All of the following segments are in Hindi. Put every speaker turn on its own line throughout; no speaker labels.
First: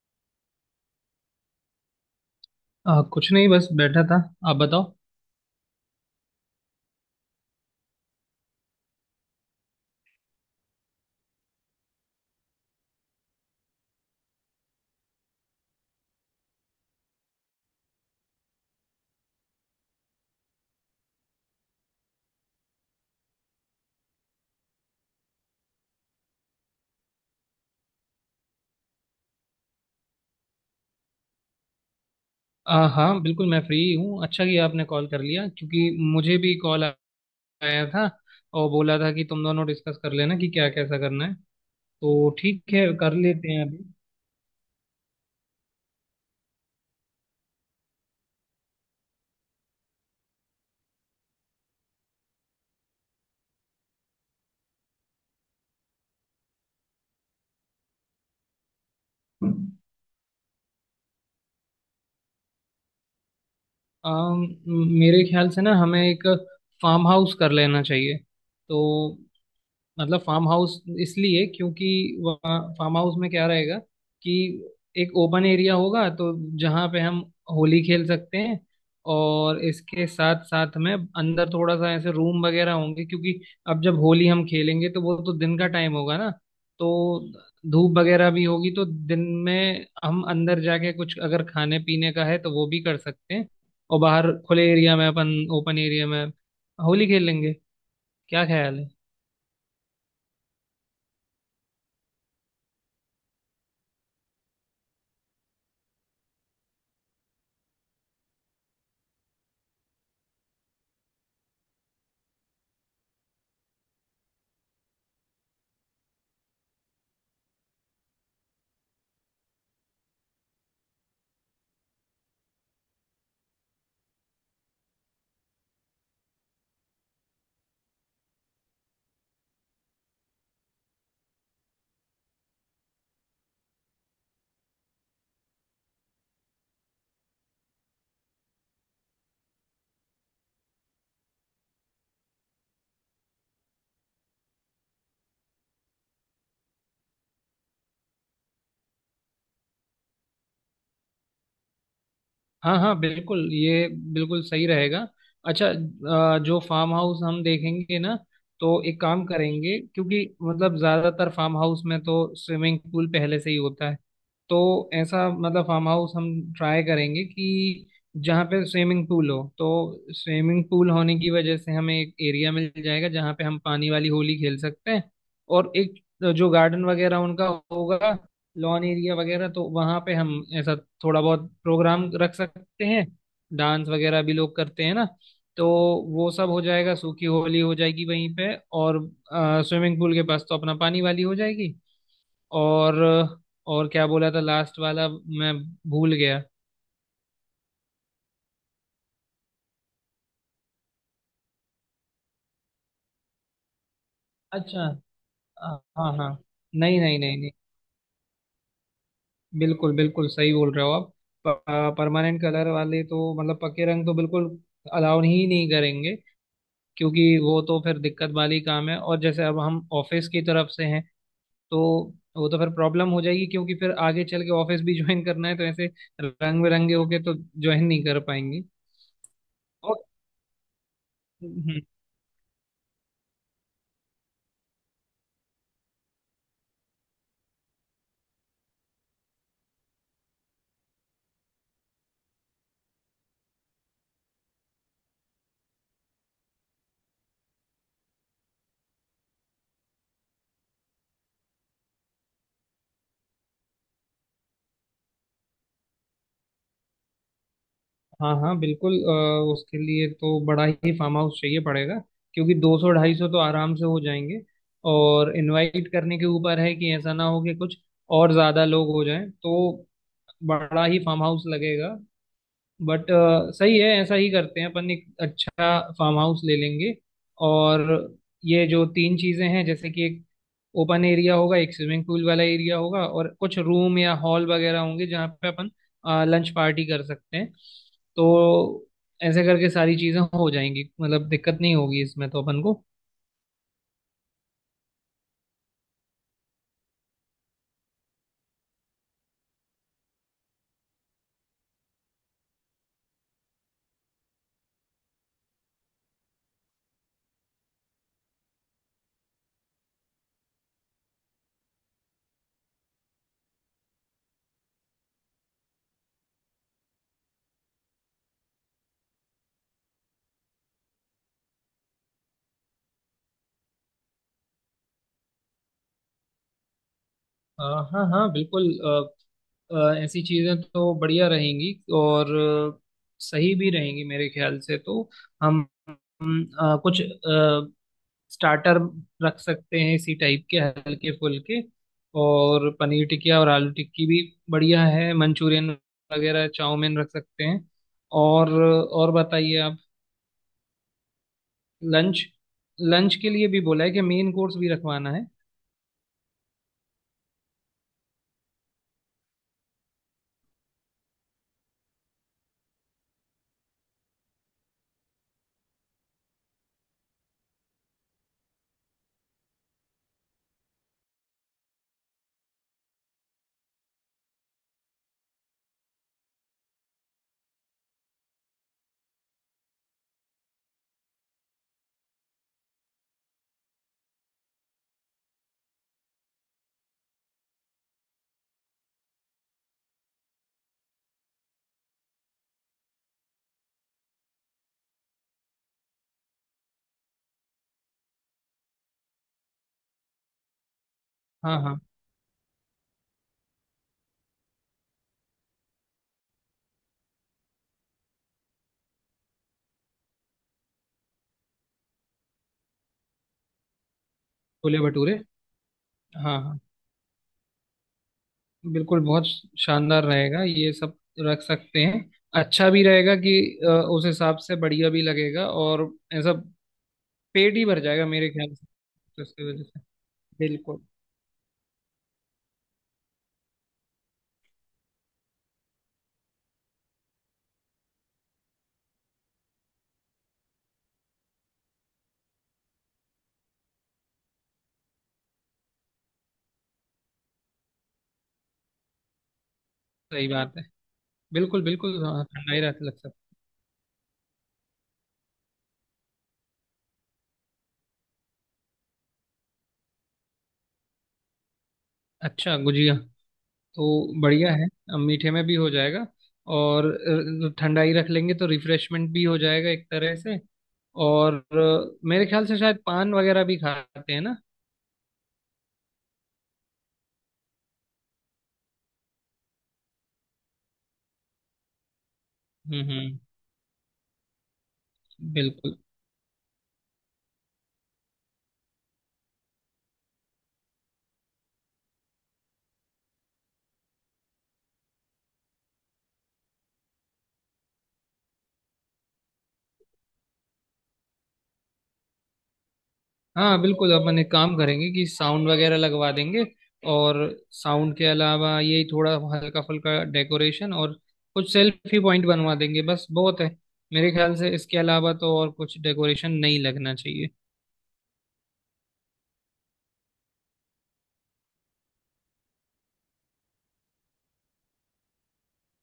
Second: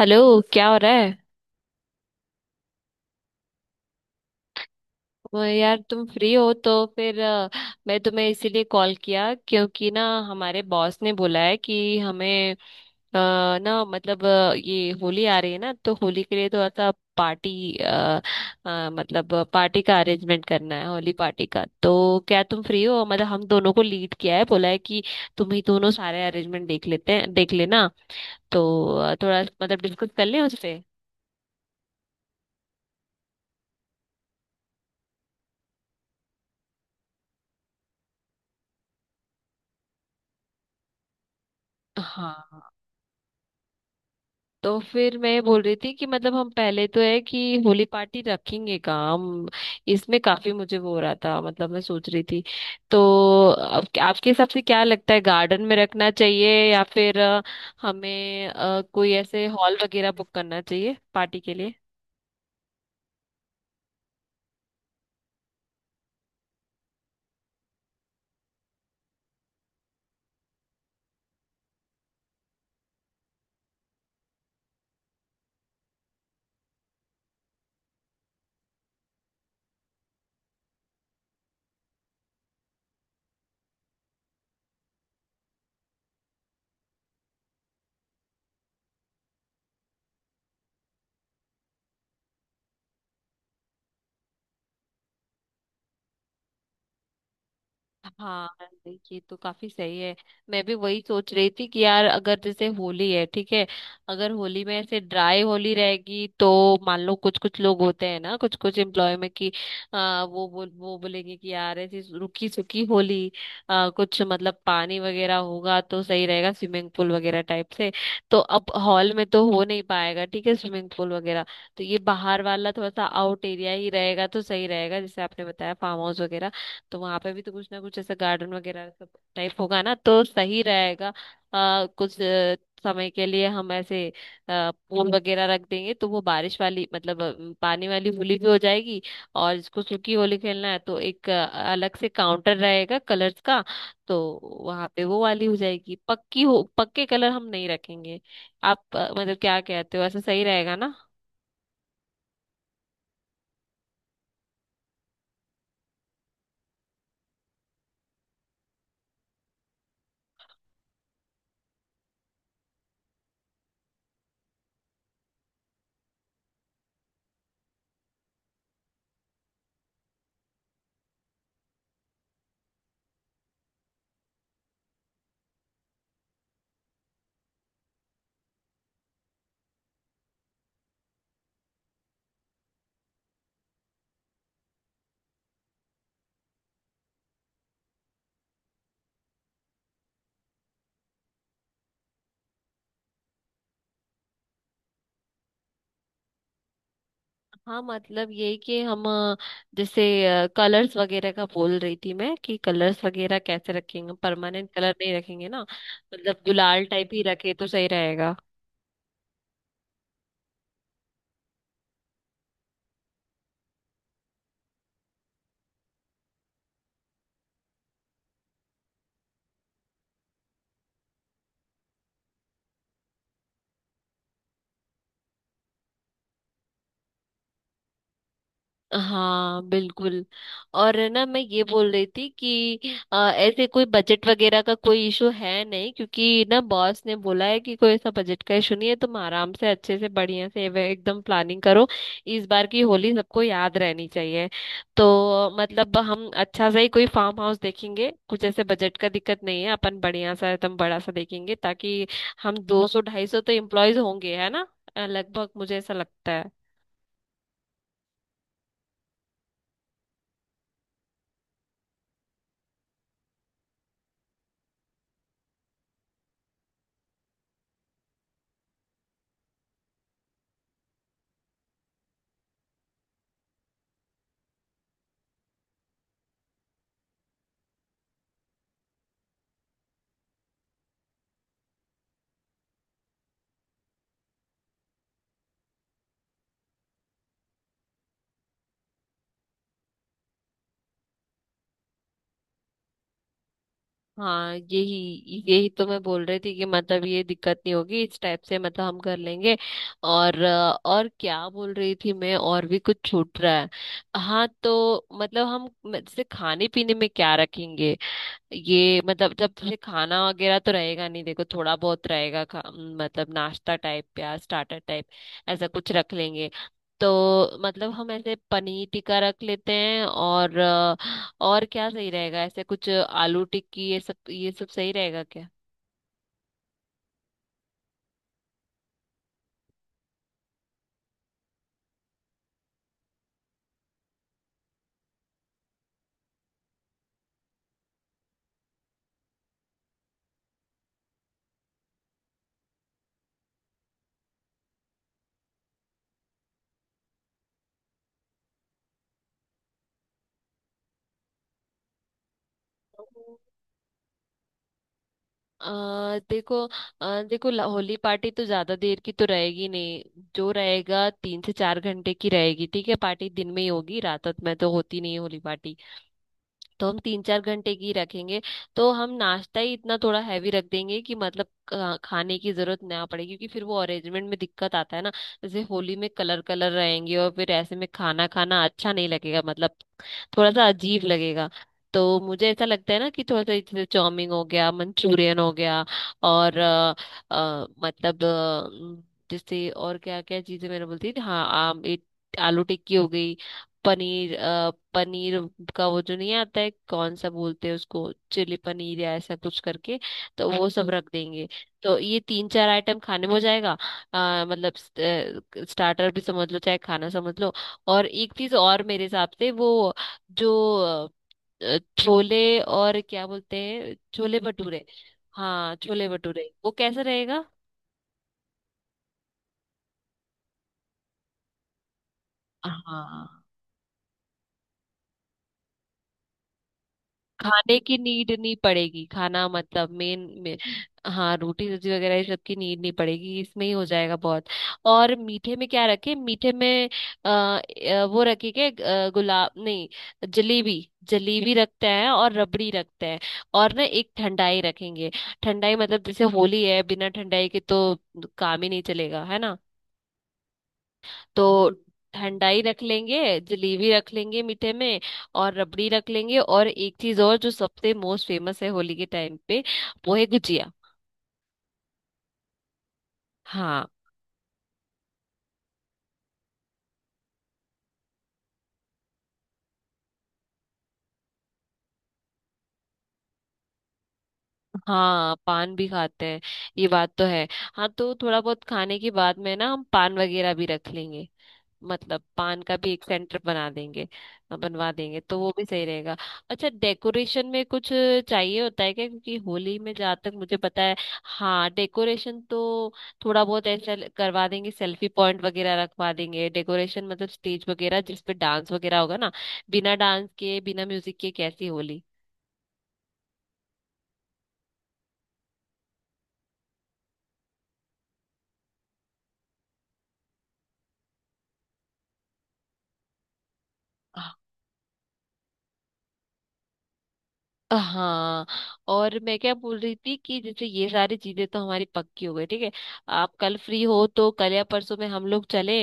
हेलो। क्या हो रहा है?
आ, कुछ नहीं बस बैठा था। आप बताओ।
वो यार, तुम फ्री हो तो फिर मैं तुम्हें इसीलिए कॉल किया क्योंकि ना, हमारे बॉस ने बोला है कि हमें ना, मतलब ये होली आ रही है ना, तो होली के लिए थोड़ा सा पार्टी मतलब पार्टी का अरेंजमेंट करना है, होली पार्टी का। तो क्या तुम फ्री हो? मतलब हम दोनों को लीड किया है, बोला है कि तुम ही दोनों सारे अरेंजमेंट देख लेते हैं, देख लेना। तो थोड़ा मतलब डिस्कस कर लें उससे।
आ, हाँ बिल्कुल मैं फ्री हूँ। अच्छा किया आपने कॉल कर लिया क्योंकि मुझे भी कॉल आया था और बोला था कि तुम दोनों डिस्कस कर लेना कि क्या कैसा करना है। तो
हाँ,
ठीक है कर लेते हैं अभी।
तो फिर मैं ये बोल रही थी कि मतलब हम पहले तो है कि होली पार्टी रखेंगे काम। इसमें काफी मुझे वो हो रहा था, मतलब मैं सोच रही थी। तो अब आपके हिसाब से क्या लगता है, गार्डन में रखना चाहिए या फिर हमें कोई ऐसे हॉल वगैरह बुक करना चाहिए पार्टी के लिए?
आ, मेरे ख्याल से ना हमें एक फार्म हाउस कर लेना चाहिए। तो मतलब फार्म हाउस इसलिए क्योंकि वहाँ फार्म हाउस में क्या रहेगा कि एक ओपन एरिया होगा, तो जहाँ पे हम होली खेल सकते हैं। और इसके साथ साथ में अंदर थोड़ा सा ऐसे रूम वगैरह होंगे क्योंकि अब जब होली हम खेलेंगे तो वो तो दिन का टाइम होगा ना। तो धूप वगैरह भी होगी तो दिन में हम अंदर जाके कुछ अगर खाने पीने का है तो वो भी कर सकते हैं। और बाहर खुले एरिया में अपन ओपन एरिया में होली खेल लेंगे। क्या
हाँ,
ख्याल है?
ये तो काफी सही है। मैं भी वही सोच रही थी कि यार, अगर जैसे होली है, ठीक है, अगर होली में ऐसे ड्राई होली रहेगी तो मान लो कुछ कुछ लोग होते हैं ना, कुछ कुछ एम्प्लॉय में कि वो बोलेंगे कि यार, ऐसी रुकी सुकी होली। कुछ मतलब पानी वगैरह होगा तो सही रहेगा, स्विमिंग पूल वगैरह टाइप से। तो अब हॉल में तो हो नहीं पाएगा, ठीक है, स्विमिंग पूल वगैरह। तो ये बाहर वाला थोड़ा सा आउट एरिया ही रहेगा तो सही रहेगा, जैसे आपने बताया फार्म हाउस वगैरह। तो वहां पे भी तो कुछ ना कुछ ऐसा गार्डन वगैरह सब टाइप होगा ना, तो सही रहेगा। कुछ समय के लिए हम ऐसे पूल वगैरह रख देंगे तो वो बारिश वाली, मतलब पानी वाली होली भी हो जाएगी। और जिसको सूखी होली खेलना है तो एक अलग से काउंटर रहेगा कलर्स का, तो वहां पे वो वाली हो जाएगी। पक्की हो पक्के कलर हम नहीं रखेंगे। आप मतलब क्या कहते हो, ऐसा सही रहेगा ना?
हाँ हाँ बिल्कुल ये बिल्कुल सही रहेगा। अच्छा, जो फार्म हाउस हम देखेंगे ना, तो एक काम करेंगे क्योंकि मतलब ज्यादातर फार्म हाउस में तो स्विमिंग पूल पहले से ही होता है। तो ऐसा मतलब फार्म हाउस हम ट्राई करेंगे कि जहाँ पे स्विमिंग पूल हो, तो स्विमिंग पूल होने की वजह से हमें एक एरिया मिल जाएगा जहाँ पे हम पानी वाली होली खेल सकते हैं। और एक जो गार्डन वगैरह उनका होगा, लॉन एरिया वगैरह, तो वहाँ पे हम ऐसा थोड़ा बहुत प्रोग्राम रख सकते हैं। डांस वगैरह भी लोग करते हैं ना। तो वो सब हो जाएगा, सूखी होली हो जाएगी वहीं पे। और स्विमिंग पूल के पास तो अपना पानी वाली हो जाएगी। और और क्या बोला था लास्ट वाला, मैं भूल गया।
हाँ मतलब, ये कि हम जैसे कलर्स वगैरह का बोल रही थी मैं कि कलर्स वगैरह कैसे रखेंगे, परमानेंट
अच्छा,
कलर नहीं रखेंगे ना,
हाँ हाँ,
मतलब गुलाल
नहीं
टाइप
नहीं
ही
नहीं नहीं,
रखे तो सही रहेगा।
बिल्कुल बिल्कुल सही बोल रहे हो आप। परमानेंट कलर वाले तो, मतलब पक्के रंग, तो बिल्कुल अलाउ ही नहीं करेंगे क्योंकि वो तो फिर दिक्कत वाली काम है। और जैसे अब हम ऑफिस की तरफ से हैं, तो वो तो फिर प्रॉब्लम हो जाएगी क्योंकि फिर आगे चल के ऑफिस भी ज्वाइन करना है। तो ऐसे रंग बिरंगे होके तो ज्वाइन नहीं कर पाएंगे।
हाँ
और
बिल्कुल। और है ना, मैं ये
हम्म,
बोल रही थी कि ऐसे कोई बजट वगैरह का कोई इशू है नहीं, क्योंकि ना, बॉस ने बोला है कि कोई ऐसा बजट का इशू नहीं है, तुम आराम से अच्छे से बढ़िया से एकदम प्लानिंग करो। इस बार की होली सबको याद रहनी चाहिए। तो मतलब हम अच्छा सा ही कोई फार्म हाउस देखेंगे, कुछ ऐसे बजट का दिक्कत नहीं है, अपन बढ़िया सा एकदम बड़ा सा देखेंगे, ताकि हम 200 250 तो एम्प्लॉयज होंगे, है ना? लगभग मुझे ऐसा लगता है।
हाँ हाँ बिल्कुल, उसके लिए तो बड़ा ही फार्म हाउस चाहिए पड़ेगा क्योंकि 200 ढाई सौ तो आराम से हो जाएंगे। और इनवाइट करने के ऊपर है कि ऐसा ना हो कि कुछ और ज्यादा लोग हो जाएं, तो बड़ा ही फार्म हाउस लगेगा। बट सही है, ऐसा ही करते हैं। अपन एक अच्छा फार्म हाउस ले लेंगे। और ये जो तीन चीजें हैं जैसे कि एक ओपन एरिया होगा, एक स्विमिंग पूल वाला एरिया होगा, और कुछ रूम या हॉल वगैरह होंगे जहाँ पे अपन लंच पार्टी कर सकते हैं। तो ऐसे करके सारी चीजें हो जाएंगी, मतलब दिक्कत नहीं होगी इसमें तो अपन को।
हाँ यही यही तो मैं बोल रही थी कि मतलब ये दिक्कत नहीं होगी, इस टाइप से मतलब हम कर लेंगे। और और क्या बोल रही थी मैं, और भी कुछ छूट रहा है? हाँ, तो मतलब हम जैसे खाने पीने में क्या रखेंगे? ये मतलब, जब तुझे खाना वगैरह तो रहेगा नहीं, देखो थोड़ा बहुत रहेगा, मतलब नाश्ता टाइप या स्टार्टर टाइप, ऐसा कुछ रख लेंगे। तो मतलब हम ऐसे पनीर टिक्का रख लेते हैं और और क्या सही रहेगा, ऐसे कुछ आलू टिक्की, ये सब सही रहेगा क्या?
अ, हाँ हाँ बिल्कुल, ऐसी चीज़ें तो बढ़िया रहेंगी। और सही भी रहेंगी मेरे ख्याल से। तो हम कुछ स्टार्टर रख सकते हैं इसी टाइप के हल्के फुल्के। और पनीर टिकिया और आलू टिक्की भी बढ़िया है। मंचूरियन वगैरह चाउमीन रख सकते हैं। और बताइए आप। लंच लंच के लिए भी बोला है कि मेन कोर्स भी रखवाना है।
अ, देखो, देखो होली पार्टी तो ज्यादा देर की तो रहेगी नहीं। जो रहेगा 3 से 4 घंटे की रहेगी, ठीक है, पार्टी दिन में ही होगी, रात रात में तो होती नहीं है होली पार्टी। तो हम 3 4 घंटे की रखेंगे। तो हम नाश्ता ही इतना थोड़ा हैवी रख देंगे कि मतलब खाने की जरूरत ना पड़े, क्योंकि फिर वो अरेंजमेंट में दिक्कत आता है ना। जैसे होली में कलर कलर रहेंगे और फिर ऐसे में खाना खाना अच्छा नहीं लगेगा, मतलब थोड़ा सा अजीब लगेगा। तो मुझे ऐसा लगता है ना कि थोड़ा सा जैसे चाउमीन हो गया, मंचूरियन हो गया, और मतलब जैसे और क्या क्या चीजें मैंने बोलती थी, हाँ, आम एक आलू टिक्की हो गई, पनीर पनीर का वो जो नहीं आता है, कौन सा बोलते हैं उसको, चिली पनीर या ऐसा कुछ करके, तो वो सब रख देंगे।
हाँ हाँ,
तो ये तीन चार आइटम खाने में हो जाएगा, मतलब स्टार्टर भी समझ लो, चाहे खाना समझ लो। और एक चीज और मेरे हिसाब से, वो जो छोले, और क्या बोलते हैं, छोले
छोले
भटूरे।
भटूरे।
हाँ छोले
हाँ
भटूरे,
हाँ
वो कैसा रहेगा?
बिल्कुल, बहुत शानदार रहेगा। ये सब रख सकते हैं, अच्छा भी रहेगा कि
हाँ,
उस हिसाब से बढ़िया भी लगेगा। और ऐसा पेट ही
खाने
भर
की
जाएगा मेरे
नीड नहीं
ख्याल से
पड़ेगी,
तो
खाना
उसकी वजह से।
मतलब मेन में।
बिल्कुल
हाँ, रोटी सब्जी वगैरह ये सब की नीड नहीं पड़ेगी, इसमें ही हो जाएगा बहुत। और मीठे में क्या रखें, मीठे में? आ, वो रखे के गुलाब नहीं, जलेबी, जलेबी रखते हैं और रबड़ी रखते हैं। और ना एक ठंडाई रखेंगे। ठंडाई मतलब, जैसे होली है, बिना ठंडाई के तो काम ही नहीं चलेगा, है ना?
सही बात है,
तो
बिल्कुल बिल्कुल, हाँ ठंडा ही
ठंडाई रख
रहता लग
लेंगे,
सकता।
जलेबी रख लेंगे मीठे में, और रबड़ी रख लेंगे। और एक चीज और, जो सबसे मोस्ट फेमस है होली के टाइम पे, वो है गुजिया।
अच्छा गुजिया,
हाँ,
तो बढ़िया है। अब मीठे में भी हो जाएगा। और ठंडा ही रख लेंगे तो रिफ्रेशमेंट भी हो जाएगा एक तरह से। और मेरे ख्याल से शायद पान वगैरह भी खाते हैं ना।
हाँ पान भी खाते हैं, ये बात तो है। हाँ तो थोड़ा बहुत खाने के बाद में ना हम पान वगैरह भी रख लेंगे, मतलब पान का भी एक
हम्म,
सेंटर बना देंगे, बनवा देंगे तो वो भी
बिल्कुल।
सही रहेगा। अच्छा, डेकोरेशन में कुछ चाहिए होता है क्या, क्योंकि होली में जहाँ तक मुझे पता है, हाँ, डेकोरेशन तो थोड़ा बहुत ऐसा करवा देंगे, सेल्फी पॉइंट वगैरह रखवा देंगे, डेकोरेशन मतलब स्टेज वगैरह जिस पे डांस वगैरह होगा ना, बिना डांस के बिना म्यूजिक के कैसी होली।
हाँ बिल्कुल, अपन एक काम करेंगे कि साउंड वगैरह लगवा देंगे। और साउंड के अलावा यही थोड़ा हल्का फुल्का डेकोरेशन और कुछ सेल्फी पॉइंट बनवा देंगे, बस बहुत है। मेरे ख्याल से इसके अलावा तो और कुछ डेकोरेशन नहीं लगना चाहिए।
हाँ, और मैं क्या बोल रही थी कि जैसे ये सारी चीजें तो हमारी पक्की हो गई, ठीक है, आप कल फ्री हो तो कल या परसों में हम लोग चले।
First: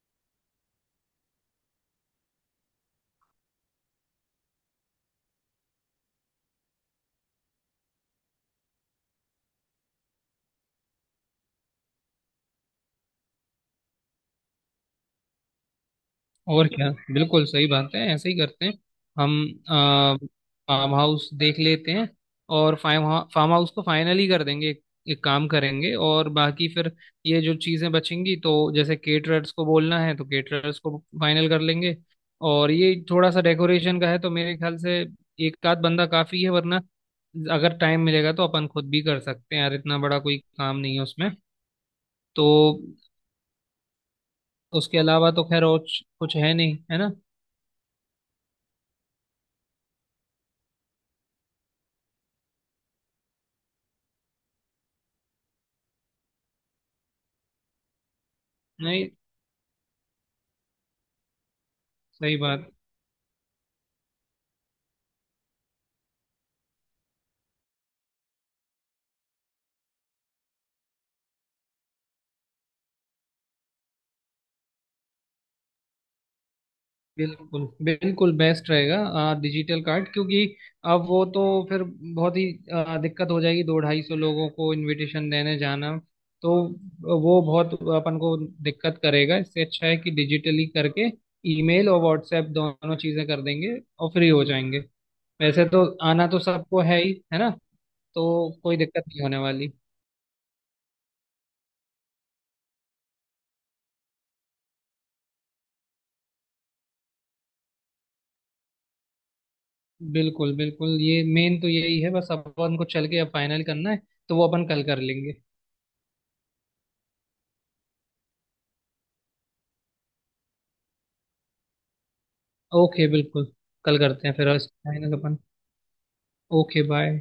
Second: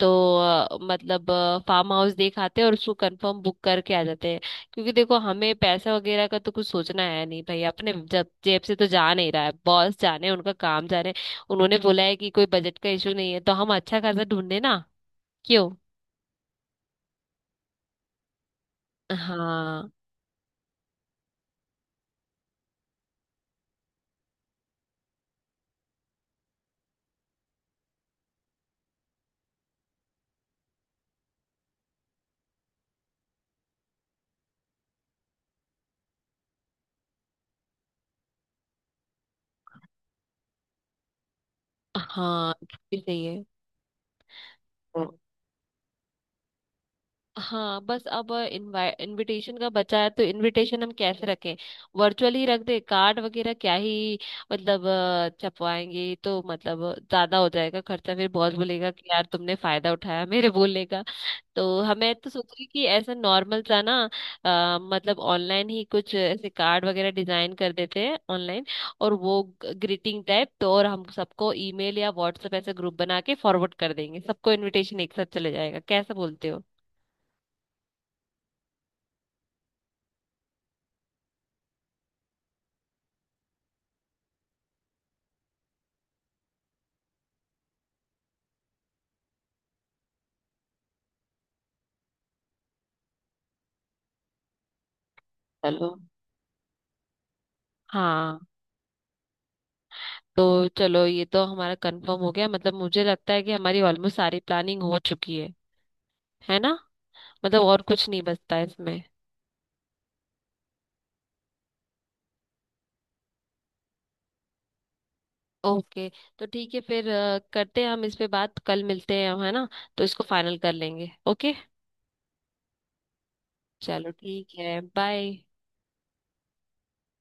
तो मतलब फार्म हाउस देख आते हैं और उसको कंफर्म बुक करके आ जाते हैं, क्योंकि देखो, हमें पैसा वगैरह का तो कुछ सोचना है नहीं भाई, अपने जब जेब से तो जा नहीं रहा है, बॉस जाने उनका काम जाने। उन्होंने बोला है कि कोई बजट का इशू नहीं है, तो हम अच्छा खासा ढूंढे ना, क्यों?
और क्या, बिल्कुल सही बात है, ऐसे ही करते हैं। हम
हाँ,
फार्म हाउस देख लेते हैं और फार्म फार्म हाउस को फाइनल ही कर देंगे। एक काम करेंगे और बाकी फिर ये जो चीज़ें बचेंगी, तो जैसे केटरर्स को बोलना है तो केटरर्स को फाइनल कर लेंगे। और ये थोड़ा सा डेकोरेशन का है, तो मेरे ख्याल से एक आध बंदा काफ़ी है। वरना अगर टाइम मिलेगा तो अपन खुद भी कर सकते हैं यार, इतना बड़ा कोई काम नहीं है उसमें। तो
हाँ ये सही
उसके
है।
अलावा तो खैर और कुछ है नहीं, है ना?
हाँ बस अब इनविटेशन का बचा है, तो इनविटेशन हम कैसे रखें, वर्चुअल ही रख दे, कार्ड वगैरह क्या ही, मतलब छपवाएंगे तो मतलब ज्यादा हो जाएगा खर्चा, फिर बॉस बोलेगा कि
नहीं
यार तुमने फायदा उठाया मेरे बोलने का। तो हमें तो
सही
सोच
बात
रही
है।
कि ऐसा नॉर्मल सा ना, मतलब ऑनलाइन ही कुछ ऐसे कार्ड वगैरह डिजाइन कर देते हैं ऑनलाइन, और वो ग्रीटिंग टाइप तो, और हम सबको ईमेल या व्हाट्सएप ऐसे ग्रुप बना के फॉरवर्ड कर देंगे, सबको इनविटेशन एक साथ चले जाएगा, कैसा बोलते हो?
बिल्कुल बिल्कुल बेस्ट रहेगा डिजिटल कार्ड, क्योंकि अब वो तो फिर बहुत ही दिक्कत हो जाएगी दो ढाई सौ लोगों को इनविटेशन देने जाना। तो वो बहुत अपन को दिक्कत करेगा। इससे अच्छा है कि डिजिटली करके ईमेल और व्हाट्सएप दोनों चीज़ें कर देंगे और फ्री हो जाएंगे। वैसे तो
चलो।
आना तो सबको है ही, है ना?
हाँ
तो कोई दिक्कत नहीं होने वाली।
तो चलो, ये तो हमारा कंफर्म हो गया, मतलब मुझे लगता है कि हमारी ऑलमोस्ट सारी प्लानिंग हो चुकी है ना? मतलब और कुछ नहीं बचता है इसमें।
बिल्कुल बिल्कुल, ये मेन तो यही है, बस अपन को चल के अब फाइनल करना है। तो वो अपन कल कर लेंगे।
ओके, तो ठीक है फिर, करते हैं हम इस पे बात कल, मिलते हैं हम है ना, तो इसको फाइनल कर लेंगे। ओके,
ओके बिल्कुल, कल
चलो
करते हैं फिर।
ठीक
आज
है,
आएंगे
बाय।
अपन। Okay bye.